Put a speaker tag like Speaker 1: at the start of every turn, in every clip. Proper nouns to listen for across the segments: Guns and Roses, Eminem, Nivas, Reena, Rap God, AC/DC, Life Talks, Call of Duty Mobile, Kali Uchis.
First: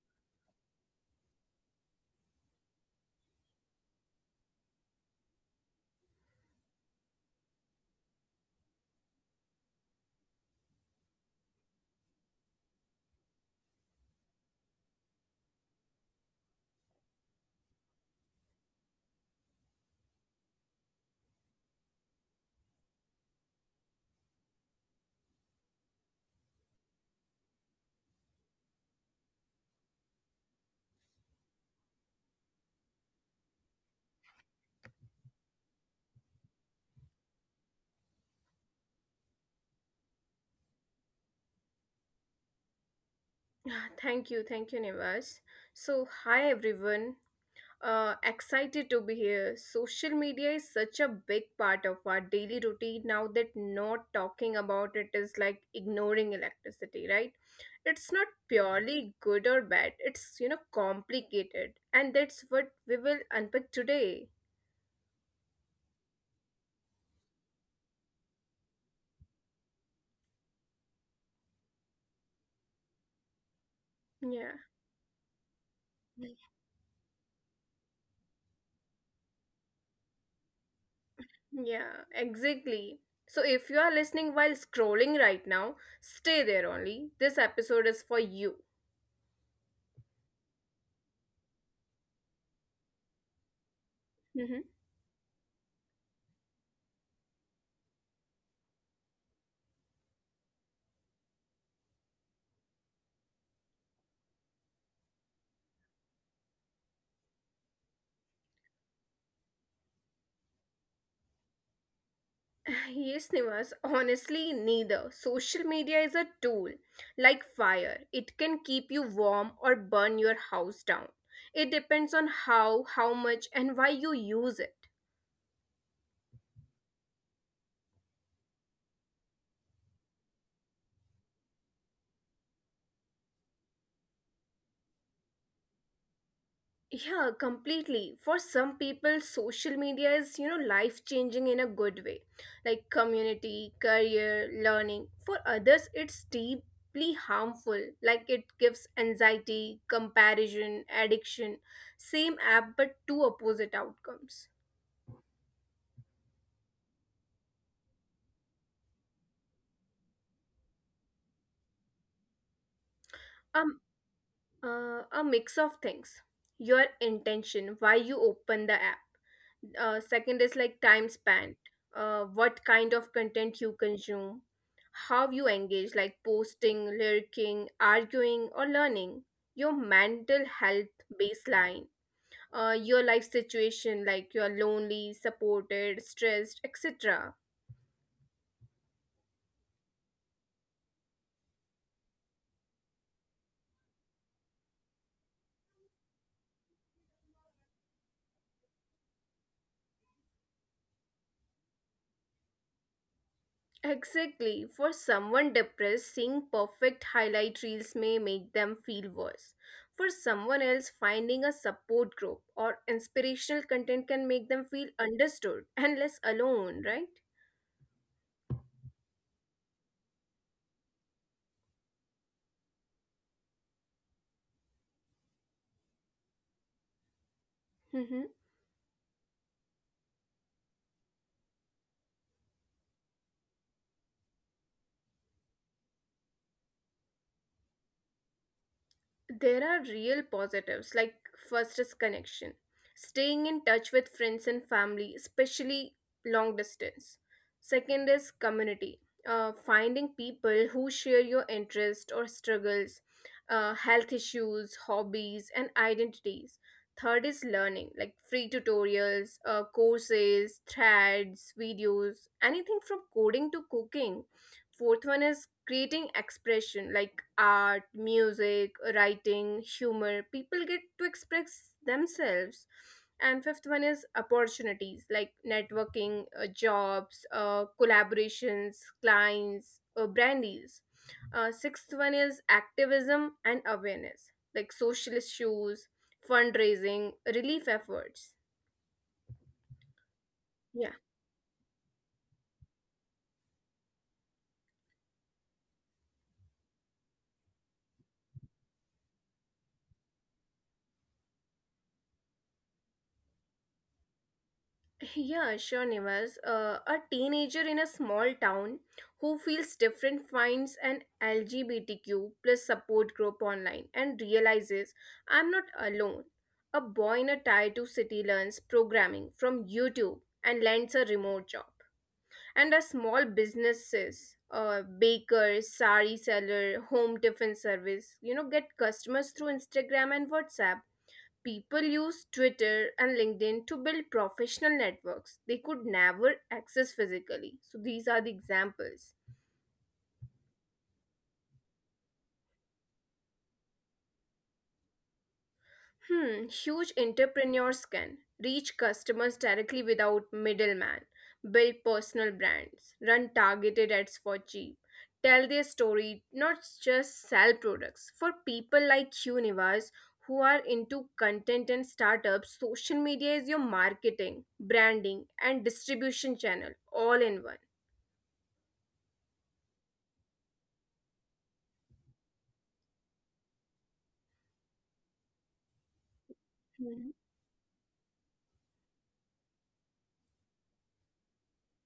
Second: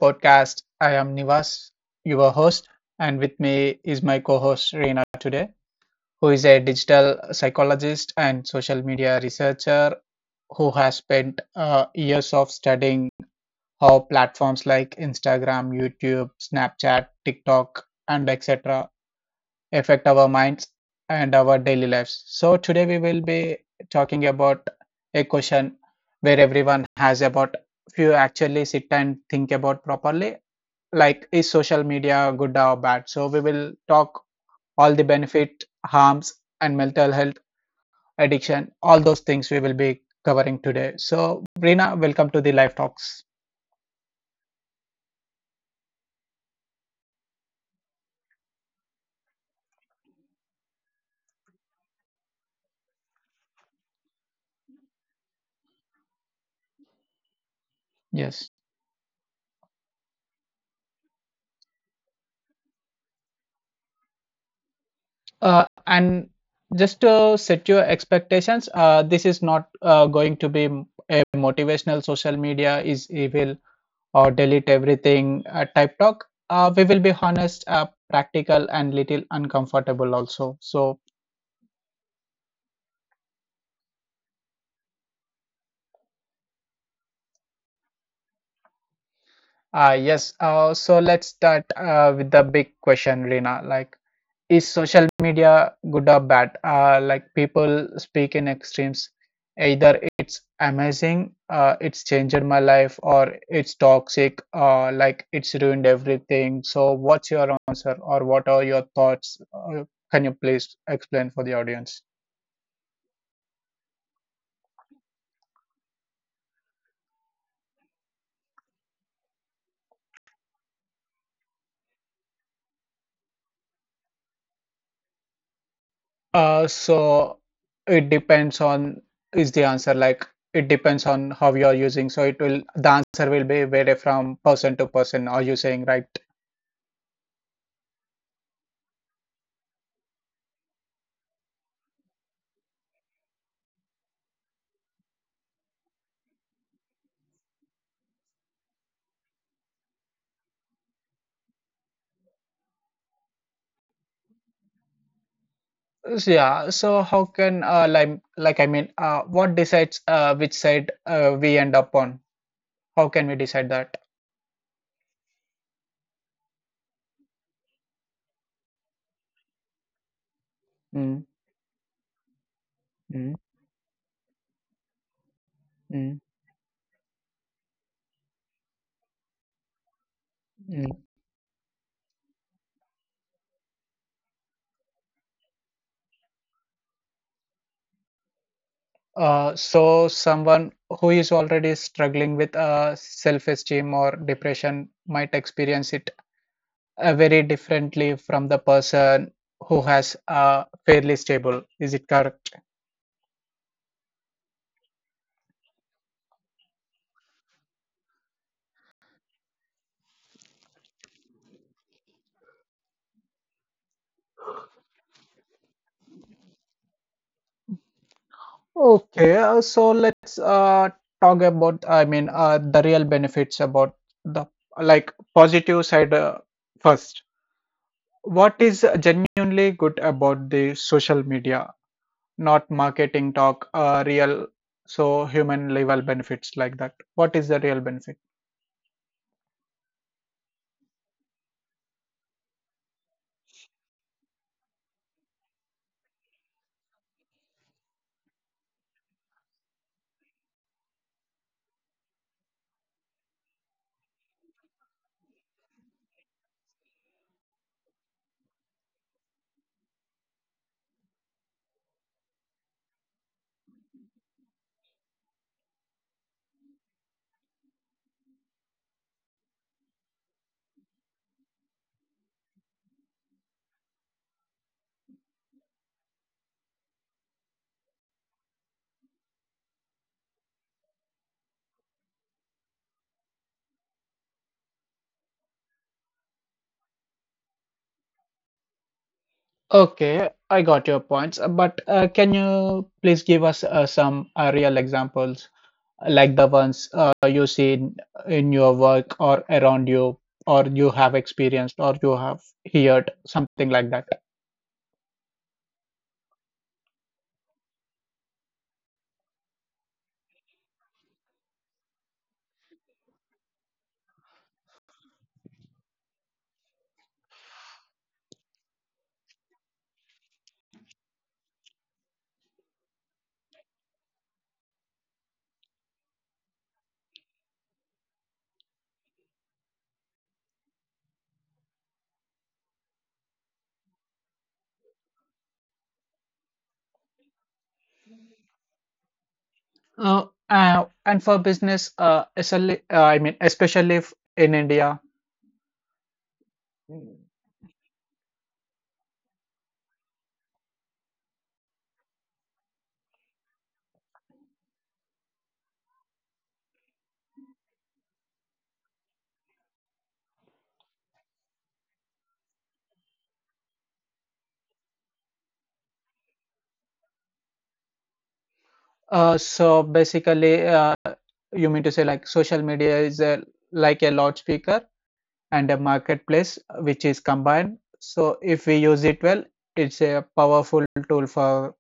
Speaker 1: podcast. I am Nivas, your host, and with me is my co-host Reena today, who is a digital psychologist and social media researcher who has spent years of studying how platforms like Instagram, YouTube, Snapchat, TikTok, and etc affect our minds and our daily lives. So today we will be talking about a question where everyone has about if you actually sit and think about properly, like is social media good or bad? So we will talk all the benefit, harms, and mental health, addiction, all those things we will be covering today. So Rina, welcome to the Life Talks.
Speaker 2: Thank you, Nivas. So, hi everyone. Excited to be here. Social media is such a big part of our daily routine now that not talking about it is like ignoring electricity, right? It's not
Speaker 1: Yes.
Speaker 2: purely good or bad. It's complicated, and that's what we will unpack today.
Speaker 1: And just to set your expectations, this is not going to be a motivational social media is evil or
Speaker 2: Yeah.
Speaker 1: delete everything type talk. We will be honest, practical, and little uncomfortable also. So,
Speaker 2: Yeah, exactly. So if you are listening while scrolling right now, stay there only. This episode is for you.
Speaker 1: yes. so let's start with the big question, Rina. Like, is social media good or bad? Like people speak in extremes. Either it's amazing, it's changed my life, or it's toxic, like it's ruined everything. So, what's your answer, or what are your thoughts? Can you please explain for the audience?
Speaker 2: Yes, Nivas, honestly, neither. Social media is a tool, like fire. It can keep you warm or burn your house down. It depends on how much, and why you use it.
Speaker 1: So it depends on is the answer like it depends on how you are using. So it will the answer will be vary from person to person. Are you saying right?
Speaker 2: Yeah, completely. For some people, social media is, you know, life changing in a good way, like community, career, learning. For others, it's deeply harmful, like it gives anxiety, comparison, addiction. Same app, but two opposite outcomes.
Speaker 1: So, yeah, so how can like I mean, what decides which side we end up on? How can we decide
Speaker 2: Um,
Speaker 1: that?
Speaker 2: A mix of things. Your intention, why you open the app. Second is like time
Speaker 1: Mm,
Speaker 2: spent, what kind of
Speaker 1: mm,
Speaker 2: content you consume, how you engage, like
Speaker 1: mm,
Speaker 2: posting, lurking, arguing, or learning. Your mental health
Speaker 1: mm.
Speaker 2: baseline, your life situation, like you're lonely, supported, stressed, etc.
Speaker 1: So someone who is already struggling with self-esteem or depression might experience it very differently from the person who has fairly stable. Is it correct?
Speaker 2: Exactly. For someone depressed, seeing perfect highlight reels may make them feel worse. For someone else, finding a support group or inspirational content can make them feel understood and less alone, right?
Speaker 1: Okay, so let's talk about, I mean, the real benefits about the like positive side first.
Speaker 2: Mm-hmm.
Speaker 1: What is genuinely good about the social media, not marketing talk, real, so human level benefits like that? What is the real benefit?
Speaker 2: There are real positives, like first is connection, staying in touch with friends and family, especially long distance. Second is community, finding people who share your interests or struggles, health issues, hobbies, and identities. Third is learning, like free tutorials, courses, threads, videos, anything from coding to cooking. Fourth one is creating expression, like art, music, writing, humor. People get to express themselves. And fifth one is opportunities, like networking, jobs, collaborations, clients, brand deals. Sixth one is activism and awareness, like social issues, fundraising, relief efforts.
Speaker 1: Okay, I
Speaker 2: Yeah.
Speaker 1: got your points, but can you please give us some real examples? Like the ones you see in your work or around you or you have experienced or you have heard something like that.
Speaker 2: Yeah, sure, Nivas. A teenager in a small town who feels different finds an LGBTQ plus support group online and realizes I'm not alone. A boy in a tier 2 city learns programming from YouTube and lands a remote job. And a small businesses, bakers, sari seller, home tiffin service, you know, get customers through Instagram and WhatsApp. People use Twitter and LinkedIn to build professional networks they could never access physically. So these are the examples.
Speaker 1: And for business especially if in India.
Speaker 2: Hmm, huge entrepreneurs can reach customers directly without middleman, build personal brands, run targeted ads for cheap, tell their story, not just sell products. For people like Universe who are into content and startups, social media is your marketing, branding, and distribution channel all in one.
Speaker 1: So basically, you mean to say like social media is like a loudspeaker and a marketplace
Speaker 2: Mm.
Speaker 1: which is combined, so if we use it well it's a powerful tool for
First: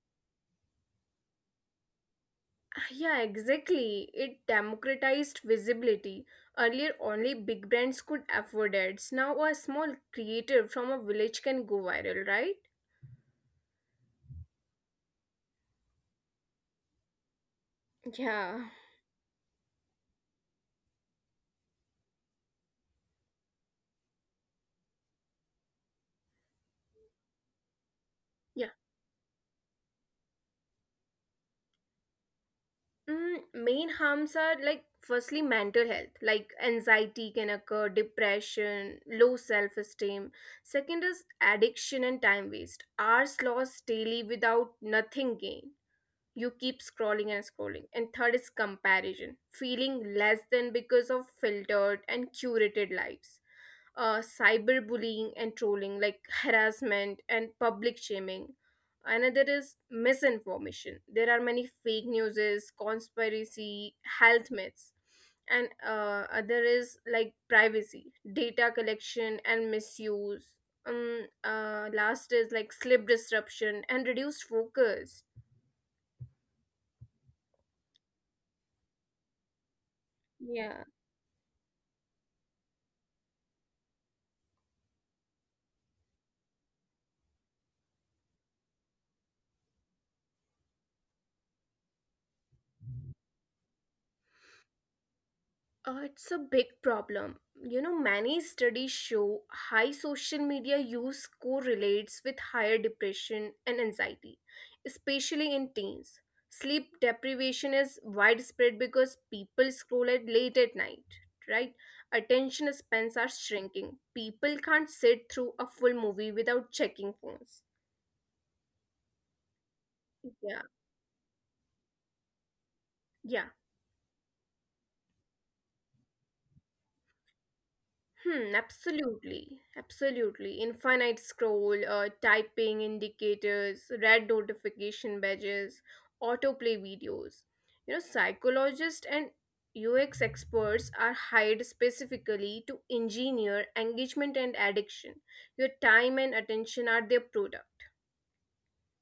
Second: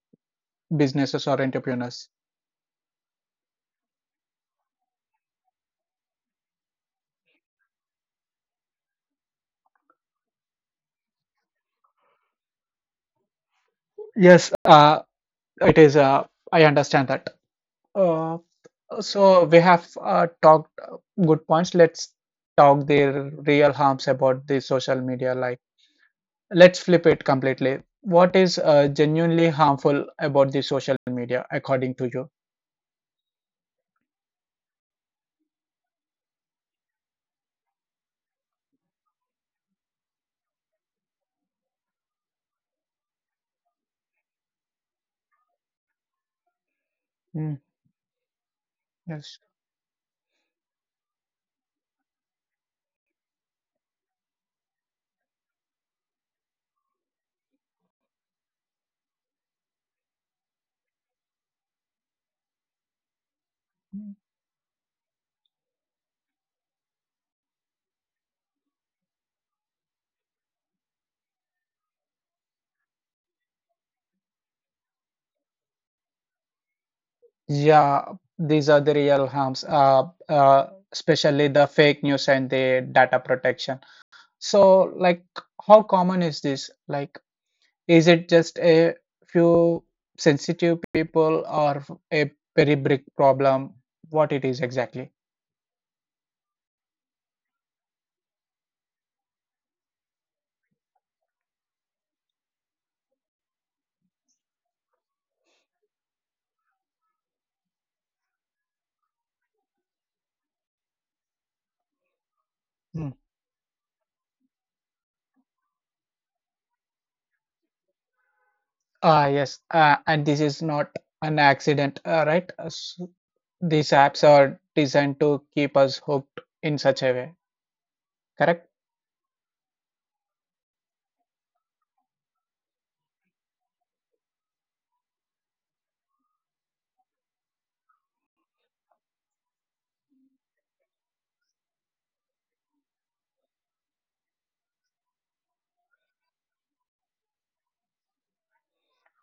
Speaker 1: businesses or entrepreneurs.
Speaker 2: Yeah, exactly. It democratized visibility. Earlier, only big brands could afford ads. Now, a small creator from a village can go viral, right?
Speaker 1: Yes, it is. I understand that. uh,
Speaker 2: Yeah.
Speaker 1: so we have talked good points. Let's talk the real harms about the social media, like let's flip it completely. What is
Speaker 2: Yeah.
Speaker 1: genuinely harmful about the social media according to you?
Speaker 2: Mm, main harms are like firstly mental health, like anxiety can occur, depression, low self esteem. Second is addiction and time waste. Hours lost daily without nothing gained. You keep
Speaker 1: Mm,
Speaker 2: scrolling and scrolling. And third is
Speaker 1: yes.
Speaker 2: comparison, feeling less than because of filtered and curated lives. Cyberbullying and trolling, like harassment and public shaming. Another is misinformation, there are many fake newses, conspiracy, health myths. And other is like privacy, data collection and misuse. Last is like sleep disruption and reduced focus.
Speaker 1: Yeah, these are the real harms, especially the
Speaker 2: Yeah.
Speaker 1: fake news and the data protection. So like how common is this? Like is it just a few sensitive people or a very big problem? What it is exactly?
Speaker 2: It's a big problem. You know, many studies show high social media use correlates with higher depression and anxiety, especially in teens. Sleep deprivation is widespread because people scroll at late at night, right? Attention
Speaker 1: Hmm.
Speaker 2: spans are shrinking. People can't sit through a full movie without checking phones.
Speaker 1: Ah, yes. And this is
Speaker 2: Yeah,
Speaker 1: not an accident, right?
Speaker 2: yeah.
Speaker 1: These apps are designed to keep us hooked in such a way, correct?
Speaker 2: Hmm, absolutely. Absolutely. Infinite scroll, typing indicators, red notification badges, autoplay videos. You know, psychologists and UX experts are hired specifically to engineer engagement and addiction. Your time and attention are their product.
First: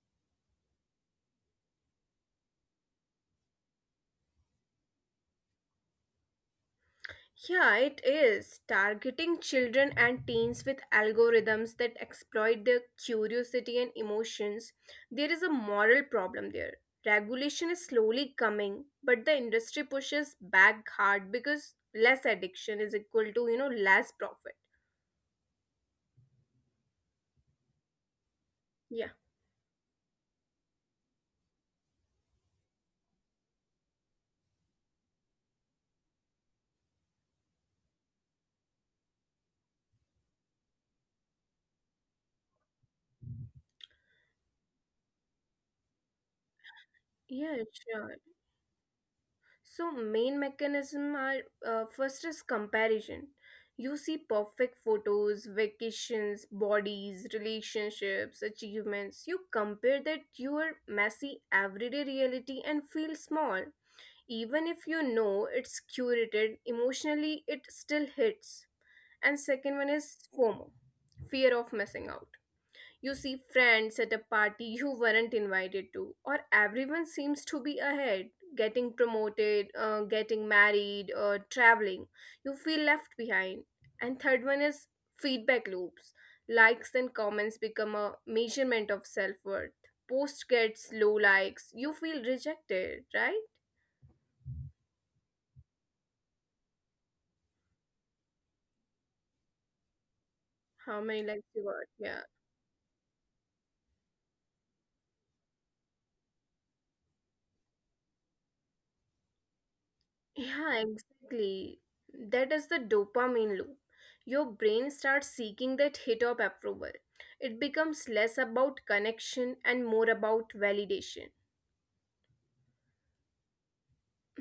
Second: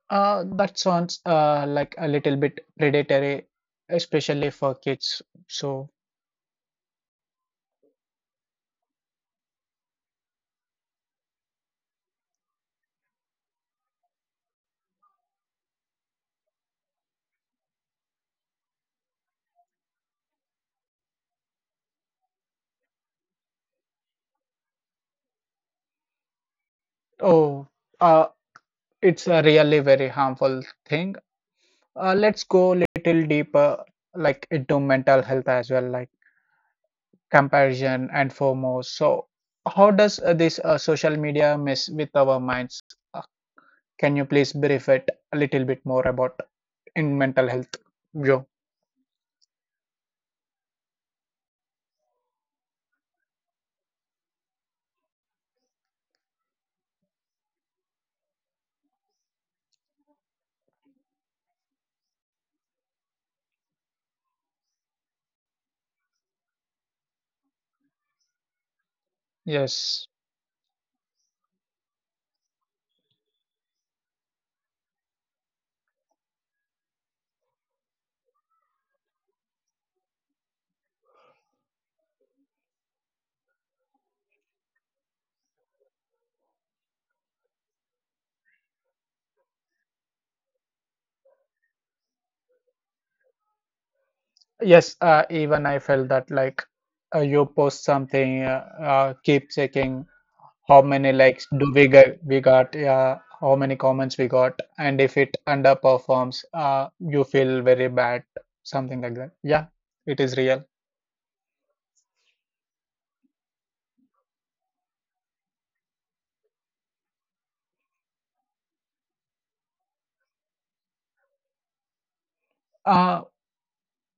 Speaker 1: That sounds like a little bit predatory, especially for kids. So,
Speaker 2: Yeah, it is. Targeting children and teens with algorithms that exploit their curiosity and emotions, there is a moral problem there. Regulation is slowly coming, but the industry pushes back hard because less addiction is equal to, you know, less profit.
Speaker 1: oh, uh,
Speaker 2: Yeah.
Speaker 1: it's a really very harmful thing. Let's go little deeper, like into mental health as well, like comparison and foremost. So, how does this social media mess with our minds? Uh, can you please brief it a little bit more about in
Speaker 2: Yeah,
Speaker 1: mental health,
Speaker 2: sure.
Speaker 1: Joe?
Speaker 2: So main mechanism are first is comparison. You see perfect photos, vacations, bodies, relationships, achievements. You compare that your messy everyday reality and feel small. Even if you know it's curated, emotionally it still hits. And second one
Speaker 1: Yes,
Speaker 2: is FOMO, fear of missing out. You see friends at a party you weren't invited to, or everyone seems to be ahead, getting promoted, getting married, or traveling. You feel left behind. And third one is feedback loops. Likes and comments become a measurement of self worth. Post gets low likes, you feel rejected, right?
Speaker 1: yes. Even I felt that like you post something, keep checking how
Speaker 2: How
Speaker 1: many
Speaker 2: many likes
Speaker 1: likes
Speaker 2: you
Speaker 1: do
Speaker 2: got?
Speaker 1: we
Speaker 2: Yeah.
Speaker 1: get we got, yeah, how many comments we got, and if it underperforms you feel very bad, something like that. Yeah, it is
Speaker 2: Yeah,
Speaker 1: real.
Speaker 2: exactly. That is the dopamine loop. Your brain starts seeking that hit of approval. It becomes less about connection and more about validation.
Speaker 1: uh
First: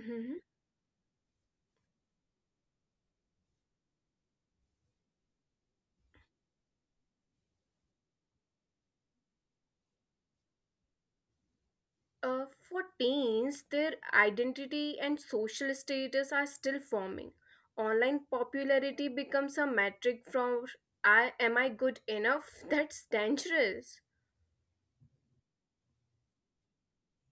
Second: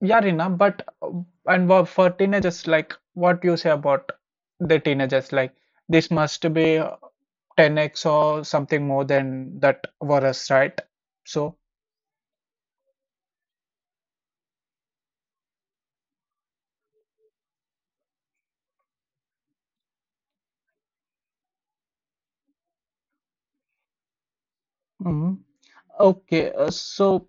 Speaker 1: yeah Rina, but for teenagers, like what you say about the teenagers, like this must be 10x or something more than that for us, right? So
Speaker 2: For teens, their identity and social status are still forming. Online popularity becomes a metric from I am I good enough? That's dangerous.
Speaker 1: mhm. Okay, uh, so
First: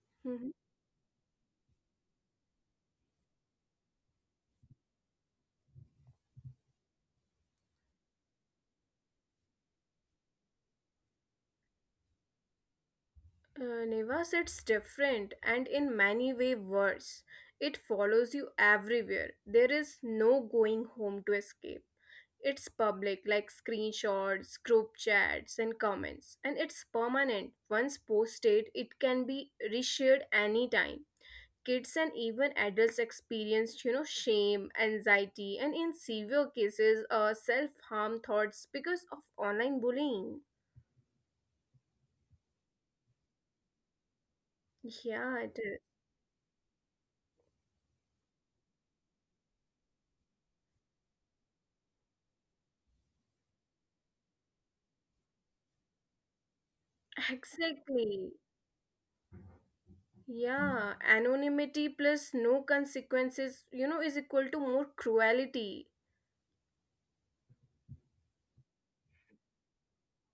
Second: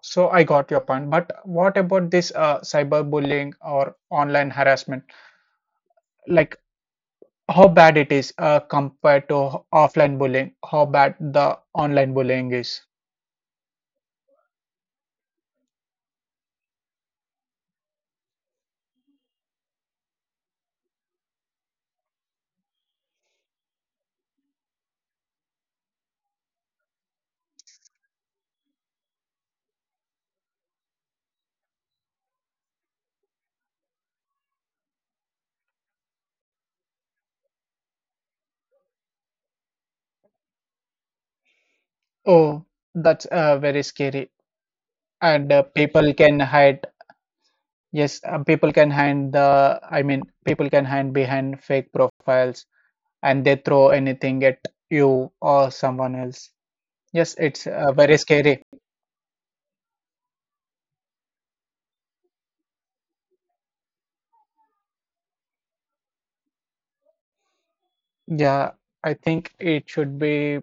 Speaker 1: So I got your point, but what about this cyberbullying or online harassment? Like how bad it is compared to offline bullying? How bad the online bullying is?
Speaker 2: Nevas, it's different and in many ways worse. It follows you everywhere. There is no going home to escape. It's public, like screenshots, group chats, and comments. And it's permanent. Once posted, it can be reshared anytime. Kids and even adults experience, you know, shame, anxiety, and in severe cases, self-harm thoughts because of online bullying.
Speaker 1: Oh, that's very scary. And
Speaker 2: Yeah, it is.
Speaker 1: people can hide. Yes, people can hide the. I mean, people can hide behind fake profiles, and they throw anything at you or someone else. Yes, it's very
Speaker 2: Exactly.
Speaker 1: scary.
Speaker 2: Yeah, anonymity plus no consequences, you know, is equal to more cruelty.
Speaker 1: Yeah, I think it should be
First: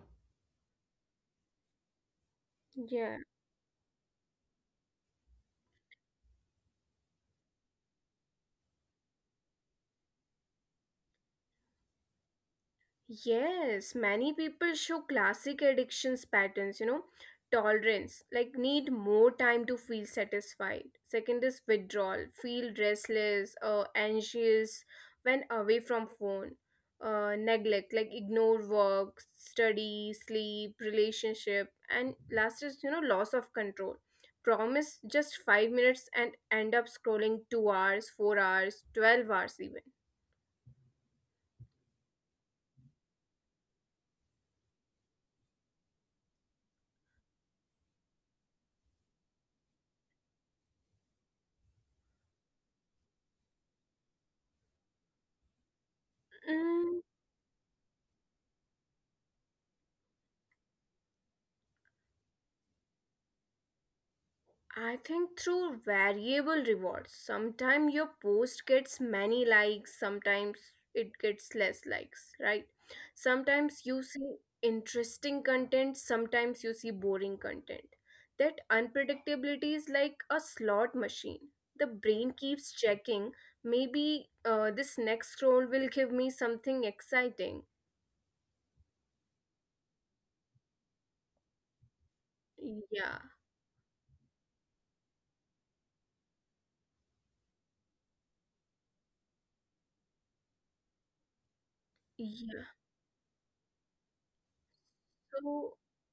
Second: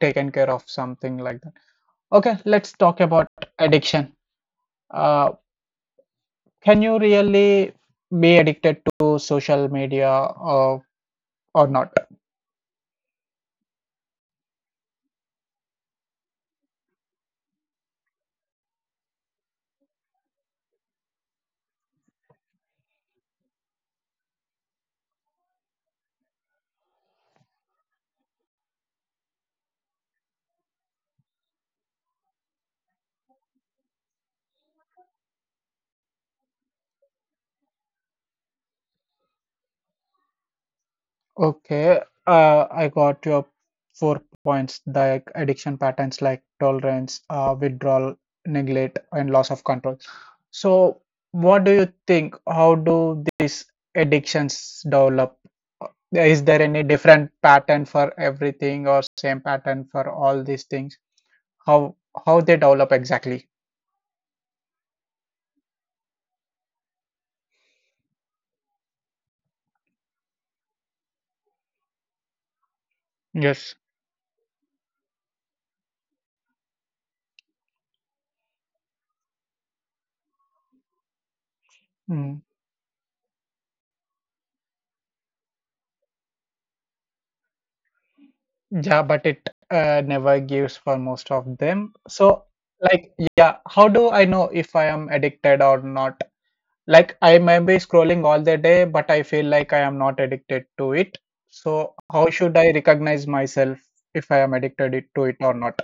Speaker 1: taken care of something like that. Okay, let's talk about addiction. uh, can you really be addicted to social media or not?
Speaker 2: Yes, many people show classic addictions patterns, you know, tolerance, like need more time to feel satisfied. Second is withdrawal, feel restless, anxious when away from phone. Neglect, like ignore work, study, sleep, relationship, and last is, you know, loss of control. Promise just 5 minutes and end up scrolling 2 hours, 4 hours, 12 hours even.
Speaker 1: Okay, I got your 4 points like addiction patterns, like tolerance, withdrawal, neglect, and loss of control. So what do you think? How do these addictions develop? Is there any
Speaker 2: Mm,
Speaker 1: different pattern for everything or same pattern for all these things? how how they develop exactly?
Speaker 2: I think through variable rewards. Sometimes your post gets many likes, sometimes it gets less likes, right?
Speaker 1: Yes.
Speaker 2: Sometimes you see interesting content, sometimes you see boring content. That unpredictability is like a slot machine. The brain
Speaker 1: Mm,
Speaker 2: keeps checking, maybe this next scroll will give me something exciting.
Speaker 1: yeah, but it never gives for most of them. So,
Speaker 2: Yeah,
Speaker 1: like, yeah, how do I know if I am addicted or not? Like, I may be scrolling all the day, but I feel like I am not addicted to it. So, how
Speaker 2: yeah.
Speaker 1: should I recognize myself if I am to it
Speaker 2: So
Speaker 1: or not?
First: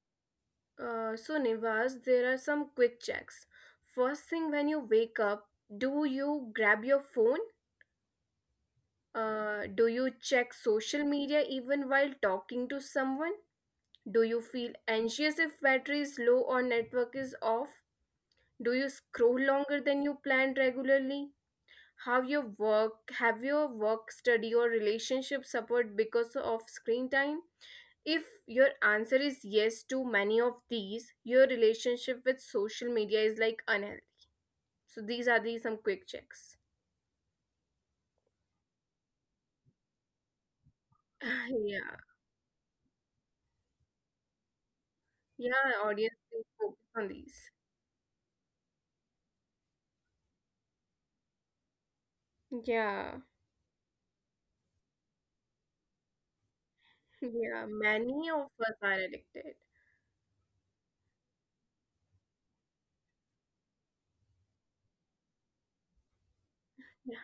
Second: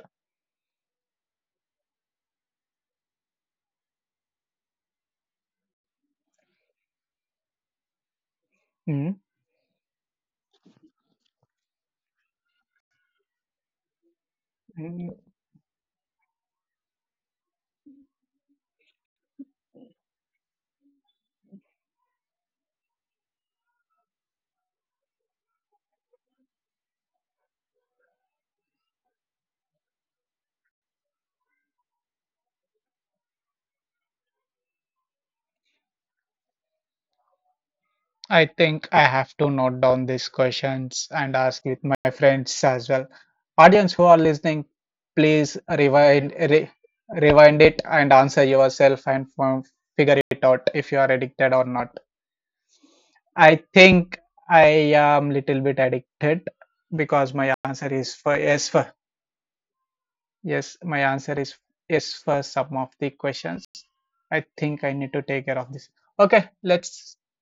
Speaker 2: so, Nivas, there are some quick checks. First thing when you wake up, do you grab your phone?
Speaker 1: Mm.
Speaker 2: Do you check social media even while talking to someone? Do you feel anxious if battery is low or network is off? Do you scroll longer than you planned regularly? Have your work, study, or relationship suffered because of screen time? If your answer is yes to many of these, your relationship with social media is like unhealthy. So these are the some quick checks.
Speaker 1: I think I have to note down these questions and ask with my
Speaker 2: Yeah,
Speaker 1: friends as well. Audience who are listening, please
Speaker 2: yeah, audience please focus on
Speaker 1: rewind
Speaker 2: these.
Speaker 1: it and answer yourself and figure it out if you are addicted or not.
Speaker 2: Yeah,
Speaker 1: I think I am little bit addicted because my
Speaker 2: yeah,
Speaker 1: answer is for
Speaker 2: many of
Speaker 1: yes for
Speaker 2: us are addicted.
Speaker 1: yes. My answer is yes for some of the questions. I think I need to take care of this. Okay, let's
Speaker 2: Yeah,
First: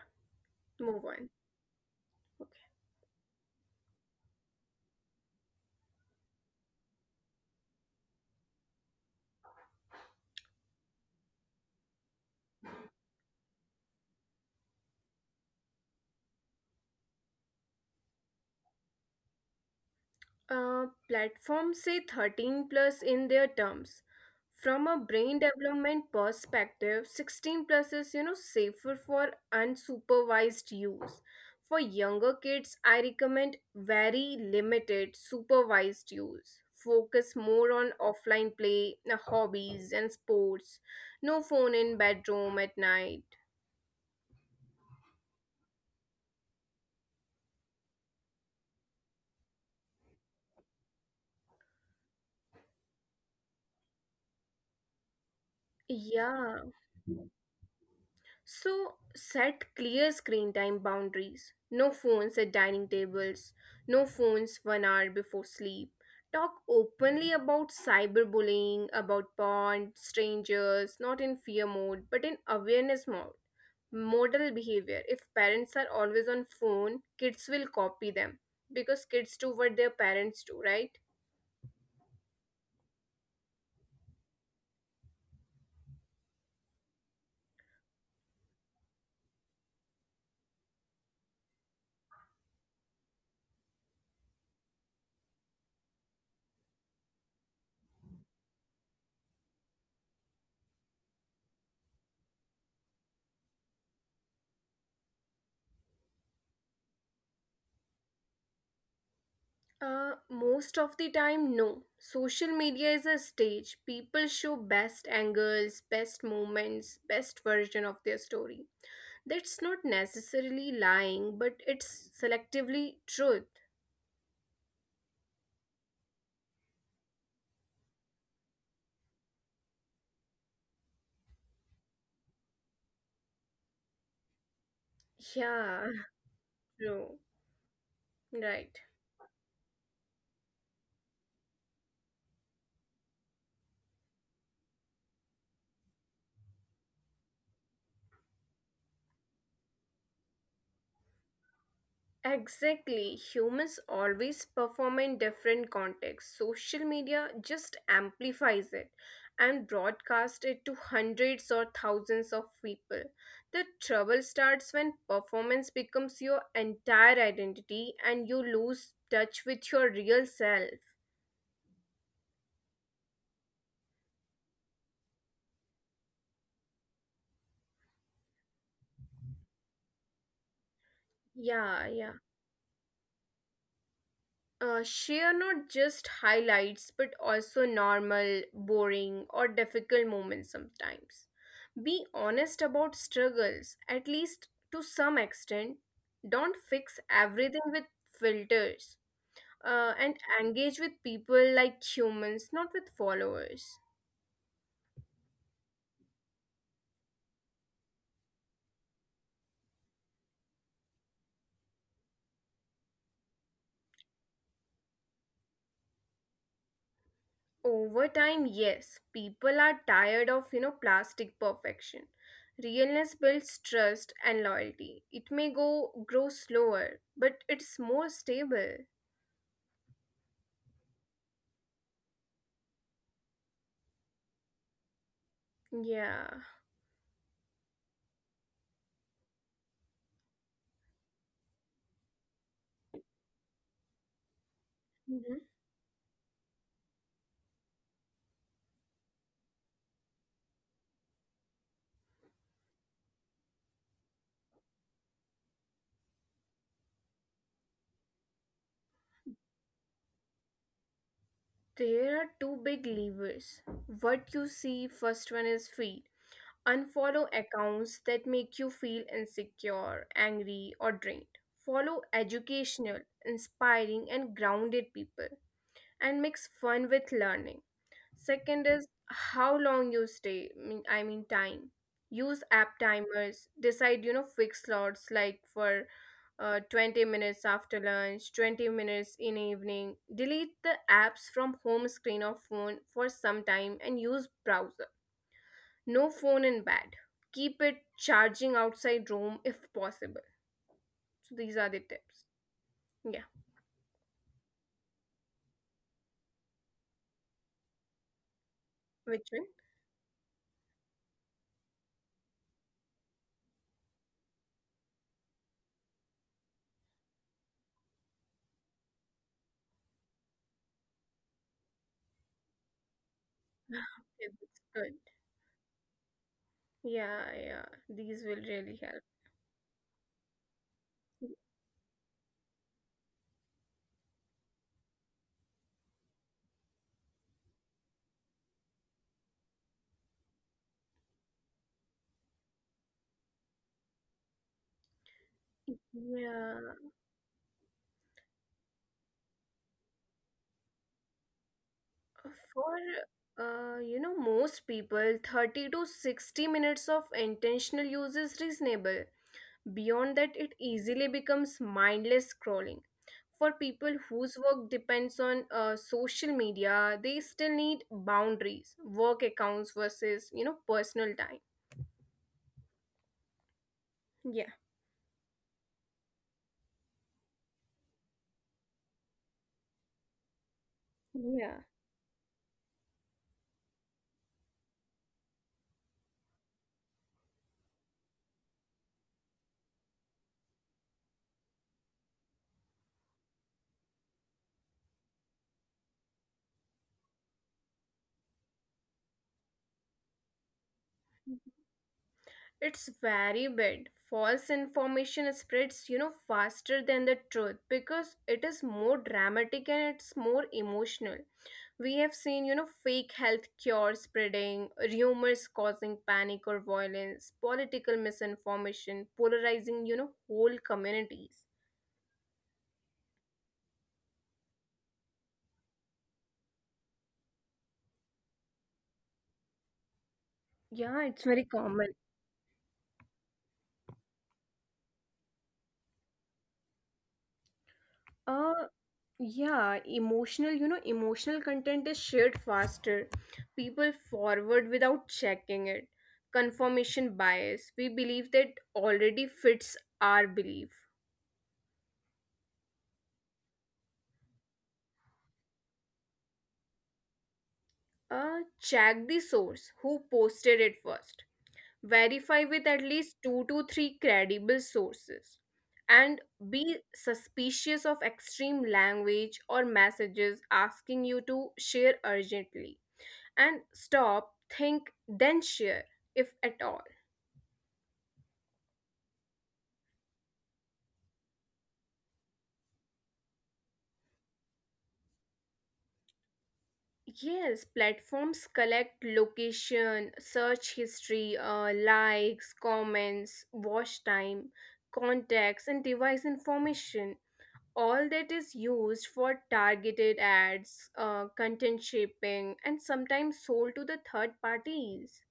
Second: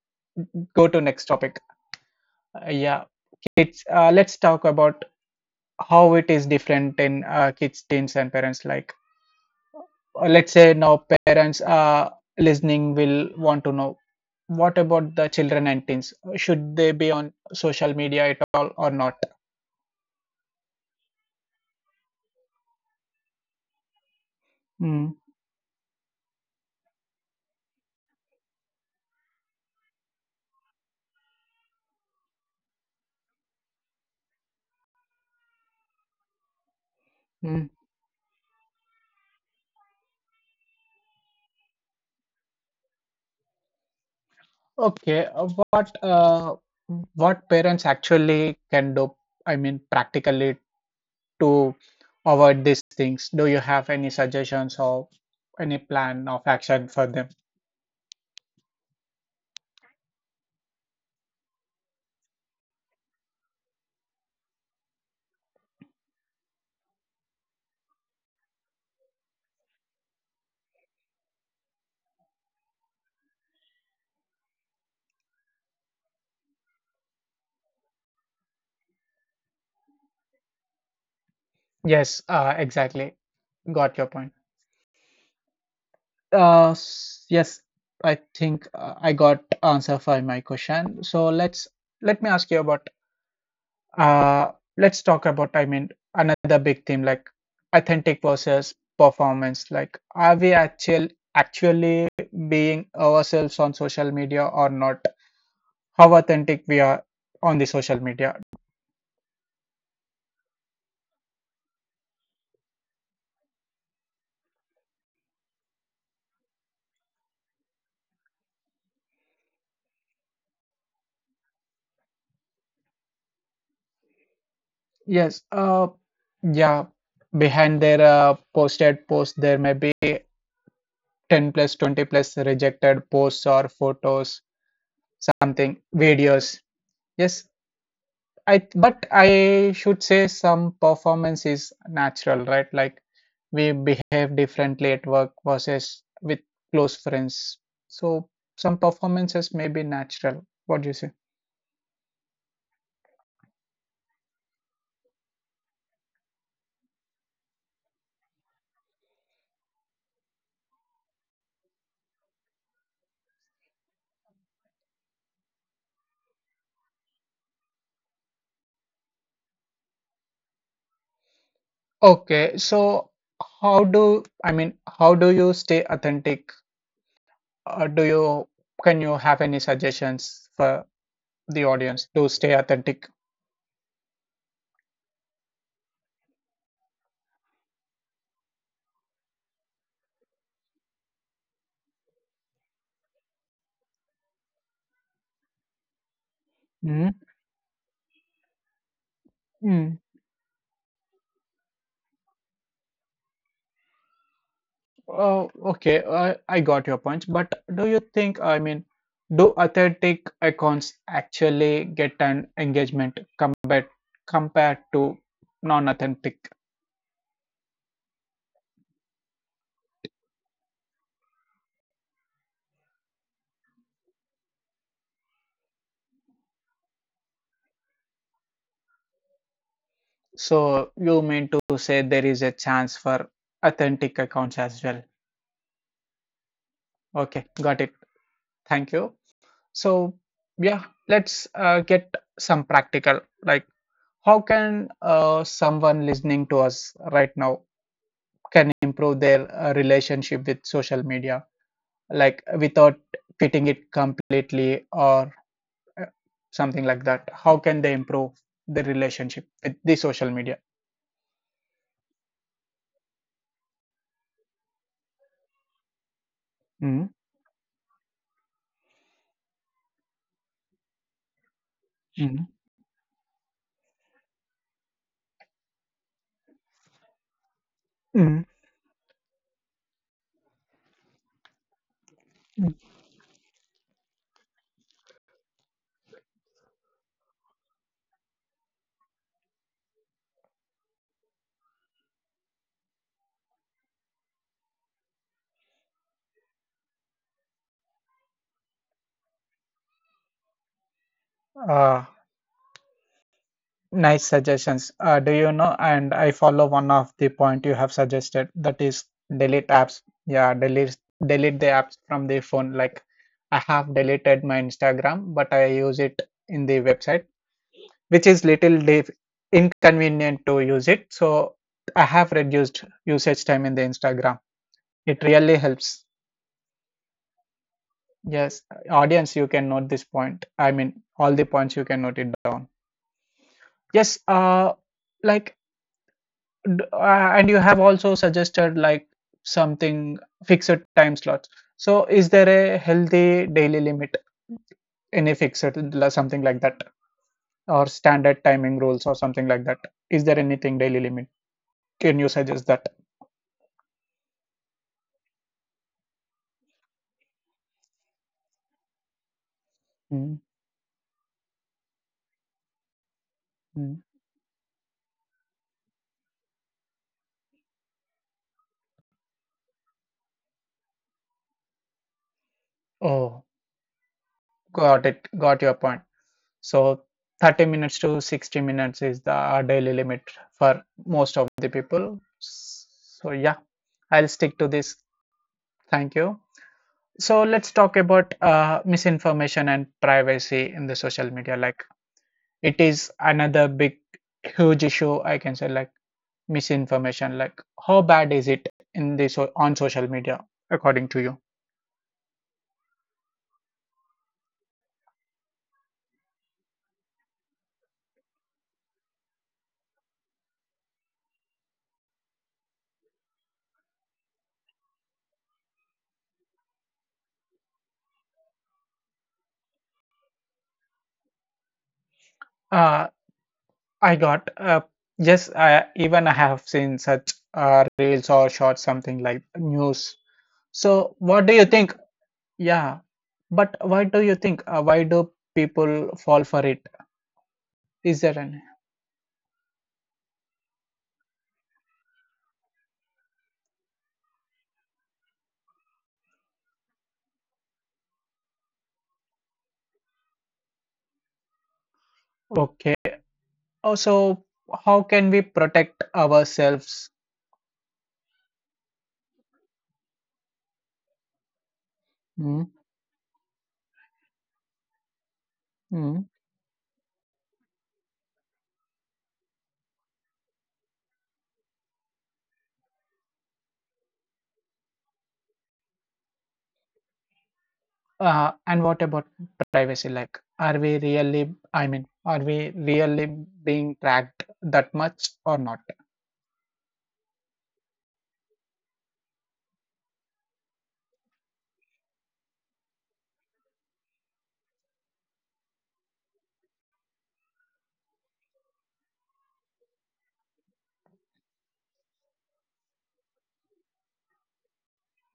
Speaker 1: go to
Speaker 2: move
Speaker 1: next
Speaker 2: on.
Speaker 1: topic. Yeah, it's let's talk about how it is different in kids, teens, and parents. Like, let's say now parents listening will want to know what about the children and teens? Should they be on social media at all or not?
Speaker 2: Platforms say 13 plus in their terms. From a
Speaker 1: Mm,
Speaker 2: brain development perspective, 16 plus is you know safer for unsupervised use. For younger kids, I recommend very limited supervised use. Focus
Speaker 1: mm.
Speaker 2: more on offline play, hobbies, and sports. No phone in bedroom at night.
Speaker 1: Okay, what parents actually can do? I mean, practically to avoid these things. Do you have any suggestions or any plan of
Speaker 2: Yeah,
Speaker 1: action for them?
Speaker 2: so set clear screen time boundaries. No phones at dining tables, no phones 1 hour before sleep. Talk openly about cyberbullying, about porn, strangers, not in fear mode, but in awareness mode. Model behavior. If parents are always on phone, kids will copy them because kids do what their parents do, right?
Speaker 1: Yes, exactly. Got your point. Yes, I think I got answer for my question. So let me ask you about uh let's talk about, I mean, another big theme like authentic versus performance. Like are we actually being ourselves on social media or not? How authentic we are on the social media?
Speaker 2: Most of the time, no. Social media is a stage. People show best angles, best moments, best version of their story. That's not necessarily lying, but it's selectively truth.
Speaker 1: Yes. Yeah. Behind their posted post, there may be 10 plus 20 plus rejected posts or photos,
Speaker 2: Yeah,
Speaker 1: something, videos.
Speaker 2: true.
Speaker 1: Yes, i
Speaker 2: Right.
Speaker 1: I should say some performance is natural, right? Like we behave differently at work versus with close friends. So some performances may be natural. What do you say?
Speaker 2: Exactly. Humans always perform in different contexts. Social media just amplifies it and broadcasts it to hundreds or thousands of people. The trouble starts when performance becomes your entire identity and you lose touch with your real self.
Speaker 1: Okay, so how do i mean how do you stay authentic? Do you can you have any suggestions for the
Speaker 2: Yeah,
Speaker 1: audience
Speaker 2: yeah.
Speaker 1: to stay authentic?
Speaker 2: Share not just highlights but also normal, boring, or difficult moments sometimes. Be honest about struggles, at least to some extent. Don't fix everything with filters.
Speaker 1: Mhm.
Speaker 2: And engage with people like humans, not with followers.
Speaker 1: Oh, okay. I got your point. But do you think, I mean, do authentic accounts actually get an engagement compared to non-authentic?
Speaker 2: Over time, yes, people are tired of, you know, plastic perfection. Realness builds trust and loyalty. It may go grow slower, but it's more stable.
Speaker 1: So you mean to say there is a chance for authentic accounts as well?
Speaker 2: Yeah.
Speaker 1: Okay, got it. Thank you. So yeah, let's get some practical. Like, how can
Speaker 2: Mhm.
Speaker 1: someone listening to us right now can improve their relationship with social media? Like without fitting it completely or uh, something like that, how can they improve the relationship with the social media?
Speaker 2: There are two big levers. What you see first one is feed.
Speaker 1: Mm,
Speaker 2: Unfollow accounts that make you feel insecure, angry, or drained. Follow
Speaker 1: mm,
Speaker 2: educational, inspiring, and grounded people and mix fun with learning.
Speaker 1: mm,
Speaker 2: Second is how long you stay. I mean time. Use
Speaker 1: mm.
Speaker 2: app timers. Decide you know fixed slots like for 20 minutes after lunch, 20 minutes in evening. Delete the apps from home screen or phone for some time and use browser. No phone in bed. Keep it charging outside room if possible. So these are the
Speaker 1: Uh,
Speaker 2: tips. Yeah,
Speaker 1: nice suggestions. Do you know and I follow one of the point you have suggested, that is
Speaker 2: which one?
Speaker 1: delete apps. Yeah, delete the apps from the phone. Like I have deleted my Instagram, but I use it in the website, which is inconvenient to use it. So I have reduced usage time in the
Speaker 2: Okay,
Speaker 1: Instagram.
Speaker 2: that's good.
Speaker 1: It really helps.
Speaker 2: Yeah, yeah, these will
Speaker 1: Yes,
Speaker 2: really help.
Speaker 1: audience, you can note this point. I mean, all the points you can note it down. Yes, like, and you have also suggested like something fixed time slots. So, is there a healthy daily limit? Any something like
Speaker 2: Yeah,
Speaker 1: that, or standard timing rules, or something like that? Is there anything daily limit? Can you suggest
Speaker 2: for
Speaker 1: that?
Speaker 2: you know most people, 30 to 60 minutes of intentional use is reasonable. Beyond that, it easily becomes mindless scrolling. For people
Speaker 1: Mm.
Speaker 2: whose work depends on social media, they still need boundaries, work accounts versus personal time.
Speaker 1: Oh,
Speaker 2: Yeah,
Speaker 1: got it. Got your point. So 30 minutes to 60 minutes is the our daily limit for most of
Speaker 2: yeah,
Speaker 1: the people. So yeah, I'll stick to this. Thank you. So let's talk about misinformation and privacy in the social media. Like it is another big, huge issue. I can say like misinformation. Like how bad is it in the so on social media, according to you?
Speaker 2: it's very bad. False information spreads faster than the truth because it is more dramatic and it's more emotional. We have seen, fake health cures spreading, rumors causing panic or violence, political misinformation, polarizing, whole communities.
Speaker 1: Uh, I got yes, I have seen such reels or shorts, something like news.
Speaker 2: Yeah,
Speaker 1: So,
Speaker 2: it's very
Speaker 1: what do you
Speaker 2: common.
Speaker 1: think? Yeah, but why do you think? Why do people fall for it? Is there an
Speaker 2: Uh, yeah, emotional, emotional content is shared faster. People forward without checking it. Confirmation bias. We believe that already fits our belief.
Speaker 1: okay? Also, how can we protect ourselves?
Speaker 2: Check the source. Who posted it first? Verify with
Speaker 1: Mm,
Speaker 2: at least two to three credible sources, and
Speaker 1: mm.
Speaker 2: be suspicious of extreme language or messages asking you to share urgently, and stop, think, then share if at all.
Speaker 1: And what about privacy? Like, are we really? Are we really being tracked that much or not?
Speaker 2: Yes, platforms collect location, search history, likes, comments, watch time, contacts, and device information. All that is used for targeted ads, content shaping, and sometimes sold to the third parties.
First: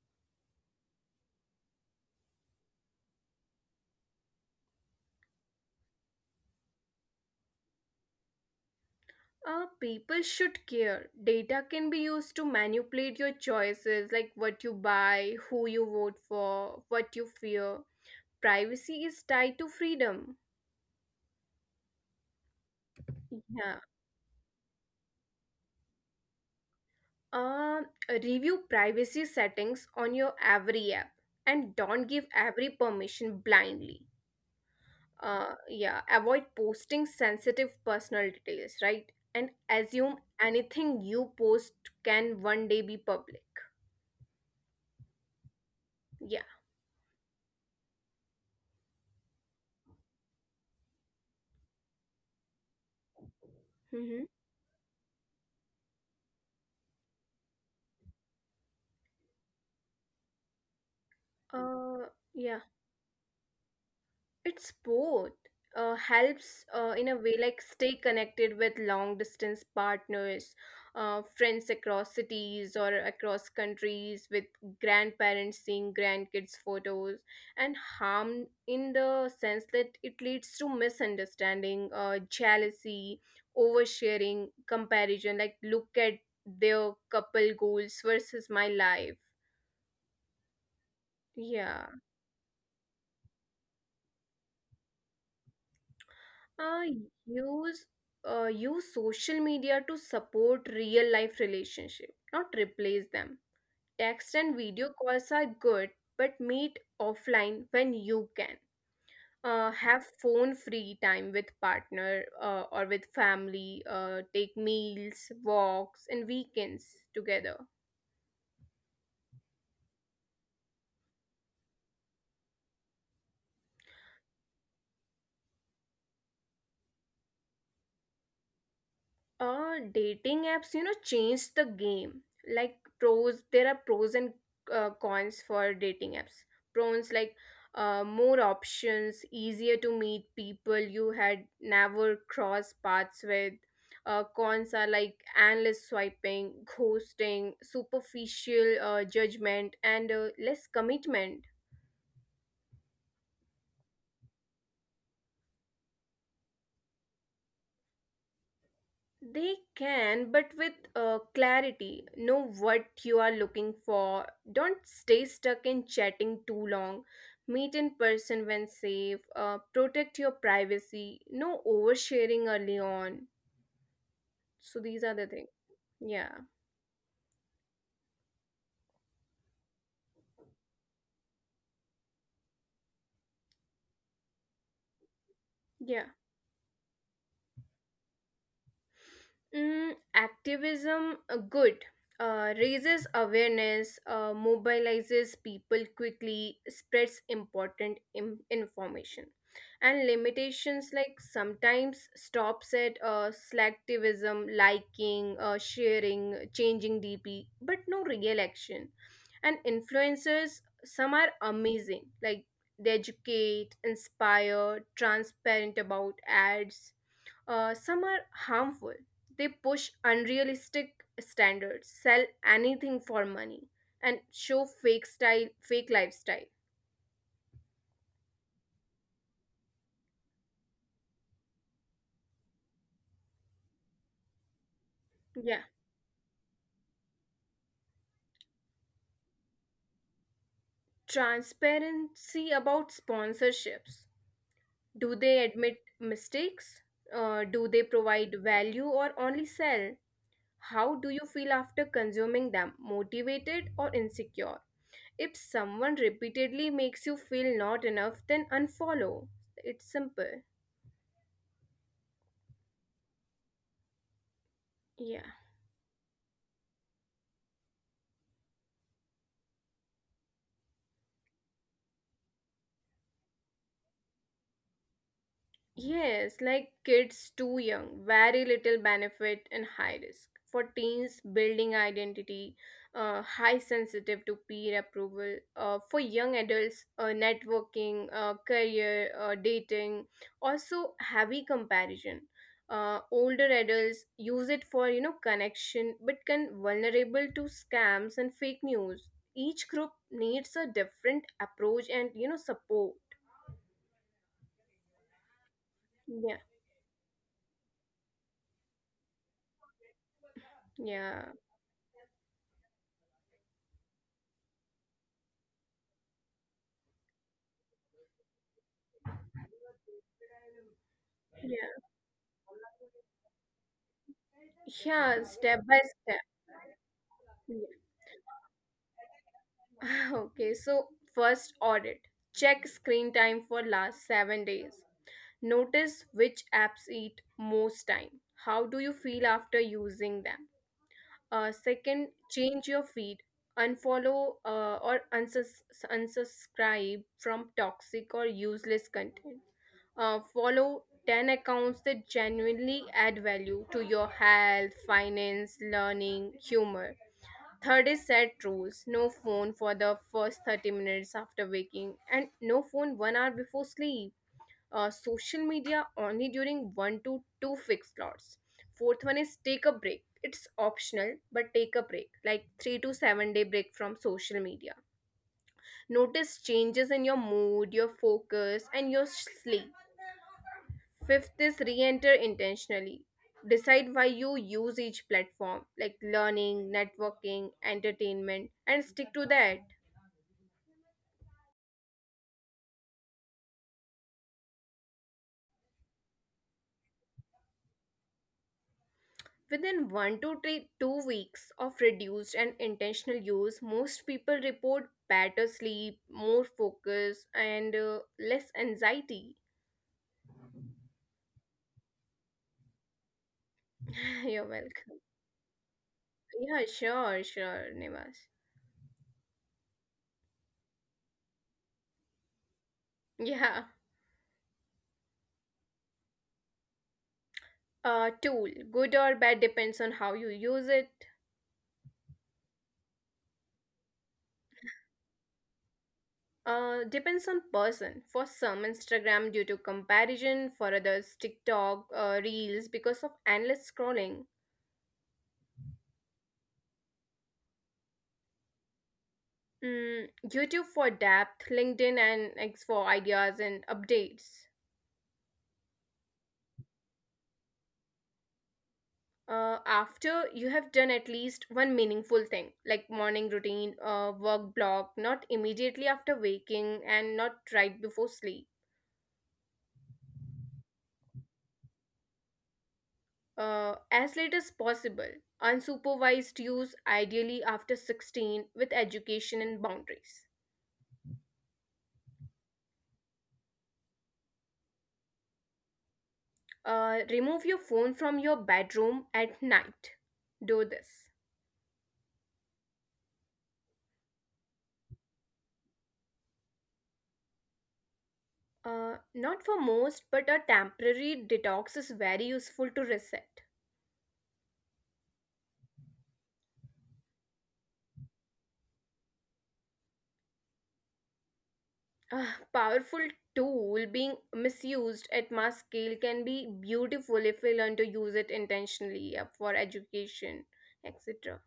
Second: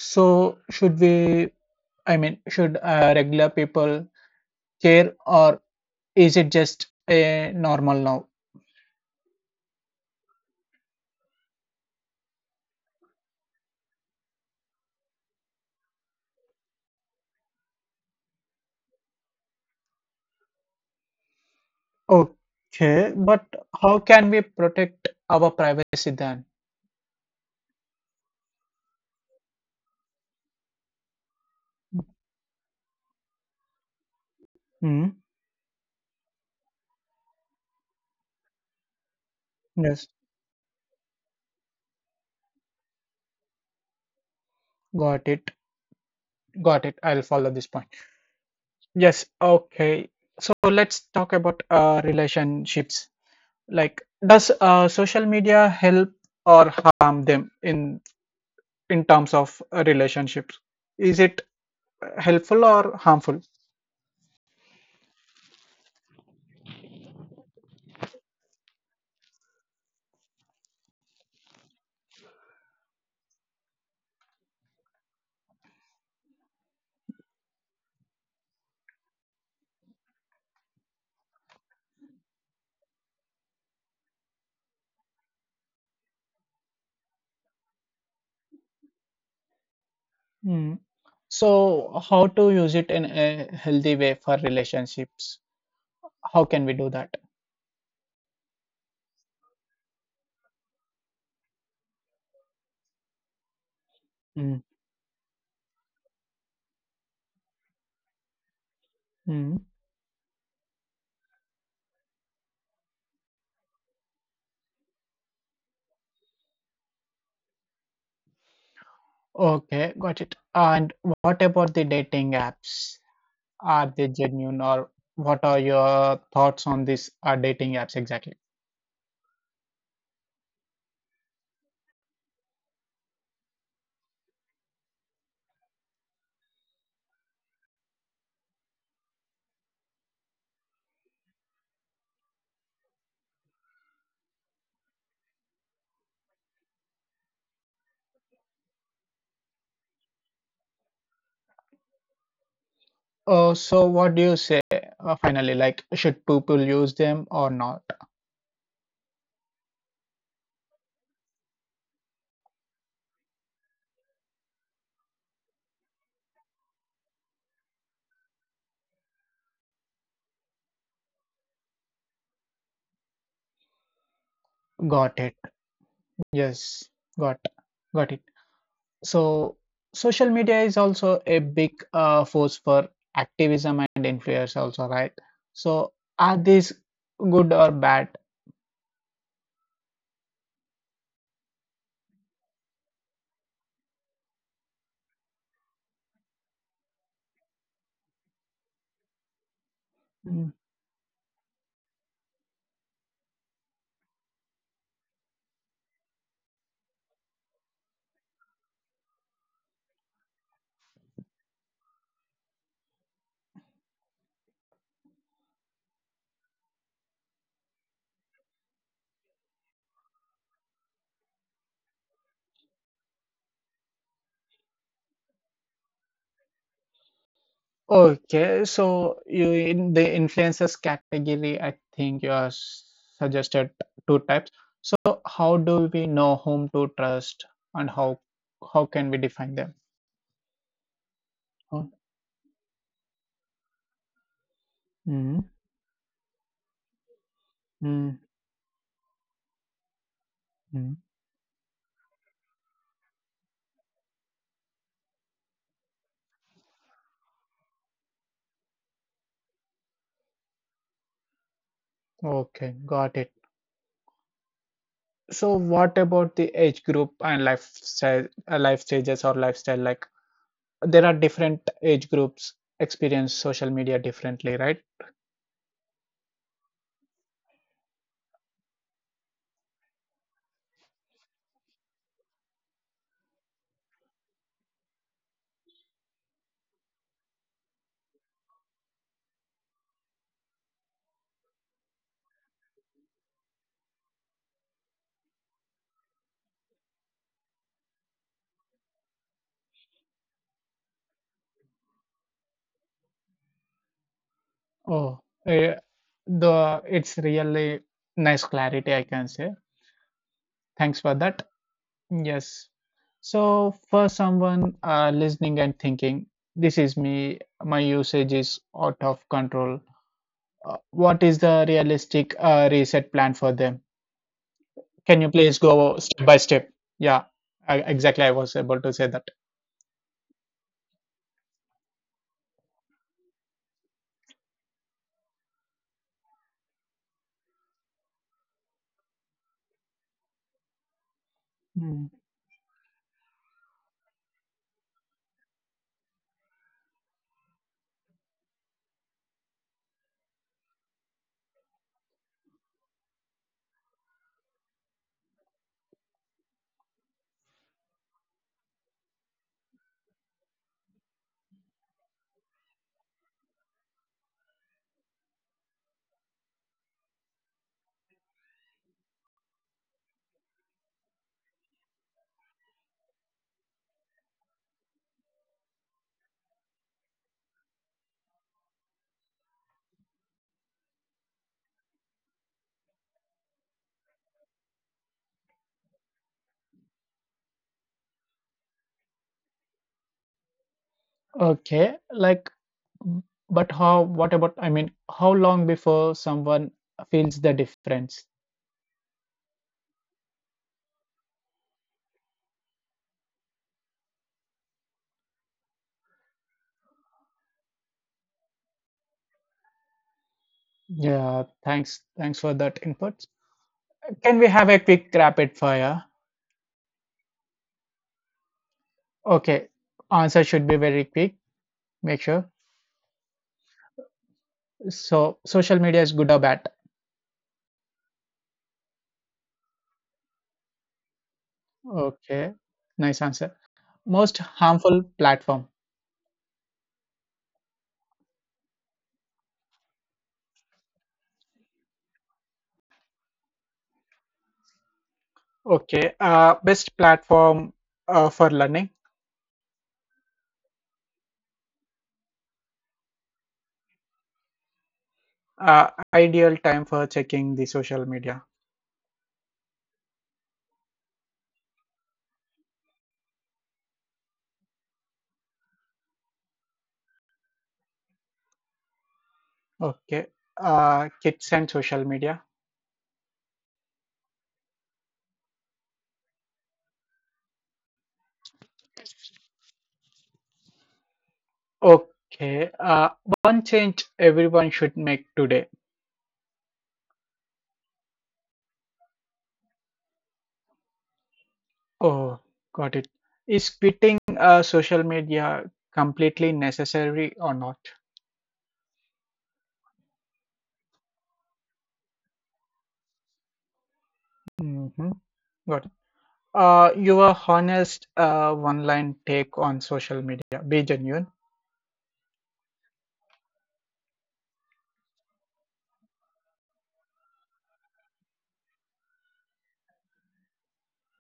Speaker 1: So, should we I mean, should regular people care, or is it just a normal now?
Speaker 2: People should care. Data can be used to manipulate your choices, like what you buy, who you vote for, what you fear. Privacy is tied to freedom.
Speaker 1: Okay, but
Speaker 2: Yeah.
Speaker 1: how can we protect our privacy then?
Speaker 2: Uh, Review privacy settings on your every app, and don't give every permission blindly.
Speaker 1: Hmm.
Speaker 2: Yeah, avoid posting sensitive personal details, right, and assume
Speaker 1: Yes,
Speaker 2: anything you post can one day be public.
Speaker 1: got it.
Speaker 2: Yeah.
Speaker 1: Got it. I'll follow this point. Yes, okay. So let's talk about relationships. Like,
Speaker 2: Mm-hmm.
Speaker 1: does social media help or harm them in terms of relationships? Is it
Speaker 2: uh yeah,
Speaker 1: helpful or harmful?
Speaker 2: it's both. Helps in a way, like stay connected with long distance partners, friends across cities or across countries, with grandparents seeing grandkids' photos, and harm in the sense that it leads to misunderstanding, jealousy, oversharing, comparison. Like, look at their couple goals versus my life. Yeah.
Speaker 1: So, how to use it in a healthy way for relationships? How can
Speaker 2: uh,
Speaker 1: we do that?
Speaker 2: use use social media to support real life relationship, not replace them. Text and
Speaker 1: Mm,
Speaker 2: video calls are good, but meet offline when you can.
Speaker 1: mm.
Speaker 2: Have phone free time with partner, or with family. Take meals, walks, and weekends together.
Speaker 1: Okay, got it. And what about the dating apps? Are they genuine, or what are your thoughts on these dating apps exactly?
Speaker 2: Dating apps, changed the game. Like pros, there are pros and cons for dating apps. Pros, like more options, easier to meet people you had never crossed paths with. Cons are like endless swiping, ghosting, superficial judgment, and less commitment.
Speaker 1: So, what do you say finally? Like, should people use them or not?
Speaker 2: They can, but with clarity. Know what you are looking for. Don't stay stuck in chatting too long. Meet in person when safe. Protect your privacy. No oversharing early on. So these are
Speaker 1: Got
Speaker 2: the
Speaker 1: it.
Speaker 2: things. Yeah.
Speaker 1: Yes, got, got it. So social media is also a big force for activism and influence also, right? So
Speaker 2: Yeah.
Speaker 1: are these good or bad?
Speaker 2: Mm, activism, good. Raises awareness, mobilizes people quickly, spreads important information. And
Speaker 1: Mm.
Speaker 2: limitations, like sometimes stops at selectivism, liking, sharing, changing DP, but no real action. And influencers, some are amazing, like they educate, inspire, transparent about ads. Some are harmful. They push unrealistic standards, sell anything for money, and show fake style, fake lifestyle.
Speaker 1: Okay, so you, in the influencers category, I think you are suggested two types. So how
Speaker 2: Yeah.
Speaker 1: do we know whom to trust, and how can we define them? Oh,
Speaker 2: Transparency about sponsorships. Do
Speaker 1: mm,
Speaker 2: they admit mistakes? Do they
Speaker 1: mm,
Speaker 2: provide value or only sell?
Speaker 1: mm.
Speaker 2: How do you feel after consuming them? Motivated or insecure? If someone repeatedly makes you feel not enough, then unfollow. It's simple.
Speaker 1: Okay, got it.
Speaker 2: Yeah.
Speaker 1: So what about the age group and lifestyle, life stages or lifestyle? Like, there are different age groups experience social media differently, right?
Speaker 2: Yes, like kids too young, very little benefit and high risk. For teens, building identity, high sensitive to peer approval. For young adults, networking, career, dating, also heavy comparison. Older adults use it for connection, but can vulnerable to scams and fake news. Each group needs a different approach and support.
Speaker 1: Oh, eh,
Speaker 2: Yeah,
Speaker 1: the it's really nice clarity, I can say. Thanks for
Speaker 2: yeah,
Speaker 1: that. Yes. So for someone listening and thinking, this is me. My usage is out of control. What is the
Speaker 2: yeah.
Speaker 1: realistic reset plan for them? Can you
Speaker 2: Yeah,
Speaker 1: please
Speaker 2: step by
Speaker 1: go step
Speaker 2: step.
Speaker 1: by step? Yeah,
Speaker 2: Yeah.
Speaker 1: I, exactly. I was able to say that.
Speaker 2: Okay, so first, audit. Check screen time for last 7 days. Notice which apps eat most time. How do you feel after using them?
Speaker 1: Mm.
Speaker 2: Second, change your feed. Unfollow or unsubscribe from toxic or useless content. Follow 10 accounts that genuinely add value to your health, finance, learning, humor. Third is, set rules: no phone for the first 30 minutes after waking, and no phone 1 hour before sleep. Social media only during one to two fixed slots. Fourth one is, take a break. It's optional, but take a break, like 3 to 7 day break from social media. Notice changes in your mood, your focus, and your sleep. Fifth is, re-enter intentionally. Decide why you use each platform, like learning, networking, entertainment, and stick to that.
Speaker 1: Okay, like, but how, what about, I mean, how long before someone feels the difference?
Speaker 2: Within one to three, 2 weeks of reduced and intentional use, most people report better sleep, more focus, and less anxiety.
Speaker 1: Yeah, thanks. Thanks for that input. Can
Speaker 2: You're
Speaker 1: we have a
Speaker 2: welcome.
Speaker 1: quick rapid fire?
Speaker 2: Yeah, sure, sure, Nivas.
Speaker 1: Okay, answer should be very quick. Make sure.
Speaker 2: Yeah.
Speaker 1: So, social media is good or bad?
Speaker 2: Tool, good or bad depends on how you use it.
Speaker 1: Okay, nice answer. Most harmful platform?
Speaker 2: Depends on person. For some, Instagram due to comparison. For others, TikTok, Reels, because of endless scrolling.
Speaker 1: Okay, best platform for learning?
Speaker 2: Mm, YouTube for depth, LinkedIn and X for ideas and updates.
Speaker 1: Uh, Ideal time for checking the social media.
Speaker 2: After you have done at least one meaningful thing, like morning routine, work block, not immediately after waking and not right before sleep.
Speaker 1: Okay. Kids and social media.
Speaker 2: As late as possible. Unsupervised use, ideally after 16, with education and boundaries.
Speaker 1: Okay. One change everyone should make today.
Speaker 2: Remove your phone from your bedroom at night. Do this.
Speaker 1: Oh, got it. Is quitting social media completely necessary or not?
Speaker 2: Not for most, but a temporary detox is very useful to reset.
Speaker 1: Mm-hmm. Got it. Your honest one line take on social media. Be genuine.
Speaker 2: A powerful tool being misused at mass scale can be beautiful if we learn to use it intentionally, for education, etc.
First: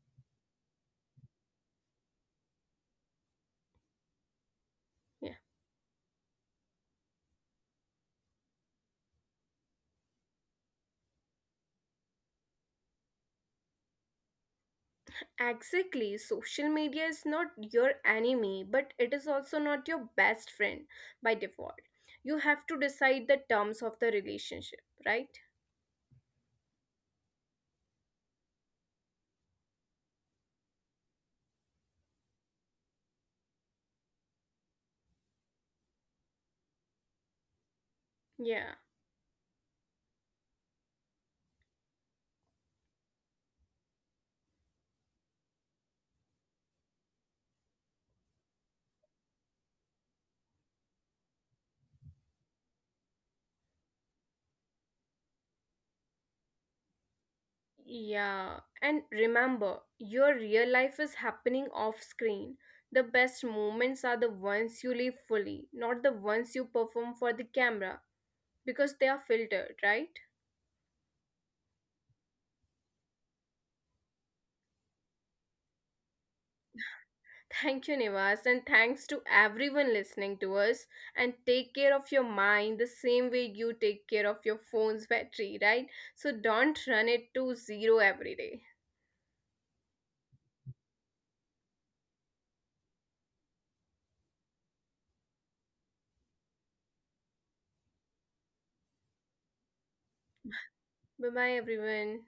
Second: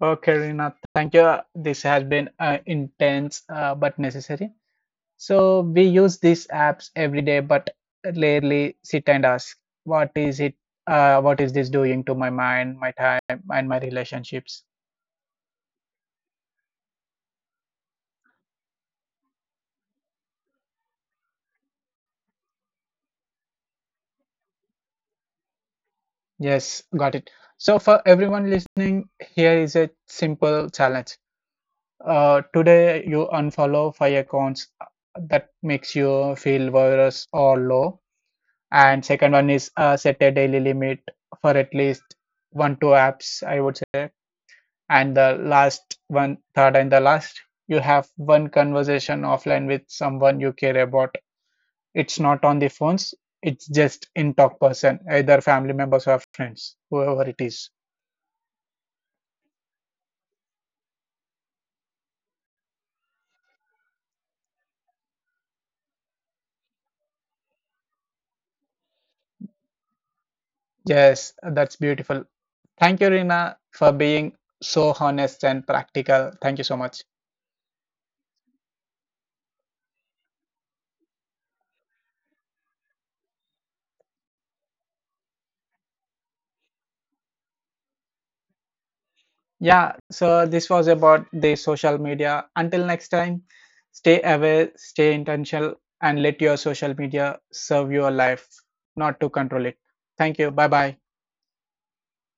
Speaker 1: Okay, Rina. Thank you. This has been intense but necessary. So we use these apps every day, but rarely sit and ask, what is it? What is this doing to my mind, my time, and my relationships?
Speaker 2: Exactly. Social media is not your enemy, but it is also not your best friend by default. You have to decide the terms of the relationship, right?
Speaker 1: Yes, got it. So for everyone listening, here is a simple challenge. Today you unfollow five accounts that makes you feel worse or low.
Speaker 2: Yeah.
Speaker 1: And second one is set a daily limit for at least one two apps, I would say. And the last one, third and the last, you have one conversation offline with someone you care about. It's not on the phones, it's just in talk person, either family members or friends, whoever it is.
Speaker 2: Yeah. And remember, your real life is happening off screen. The best moments are the ones you live fully, not the ones you perform for the camera, because they are filtered, right?
Speaker 1: Yes, that's beautiful. Thank you, Rina, for being so honest and practical. Thank you so much.
Speaker 2: Thank you, Nivas, and thanks to everyone listening to us. And take care of your mind the same way you take care of your phone's battery, right? So don't run it to zero every day.
Speaker 1: Yeah, so this was about the social media. Until next time, stay aware, stay intentional, and let your social media serve your life, not to control it. Thank you. Bye bye.
Speaker 2: Bye bye, everyone.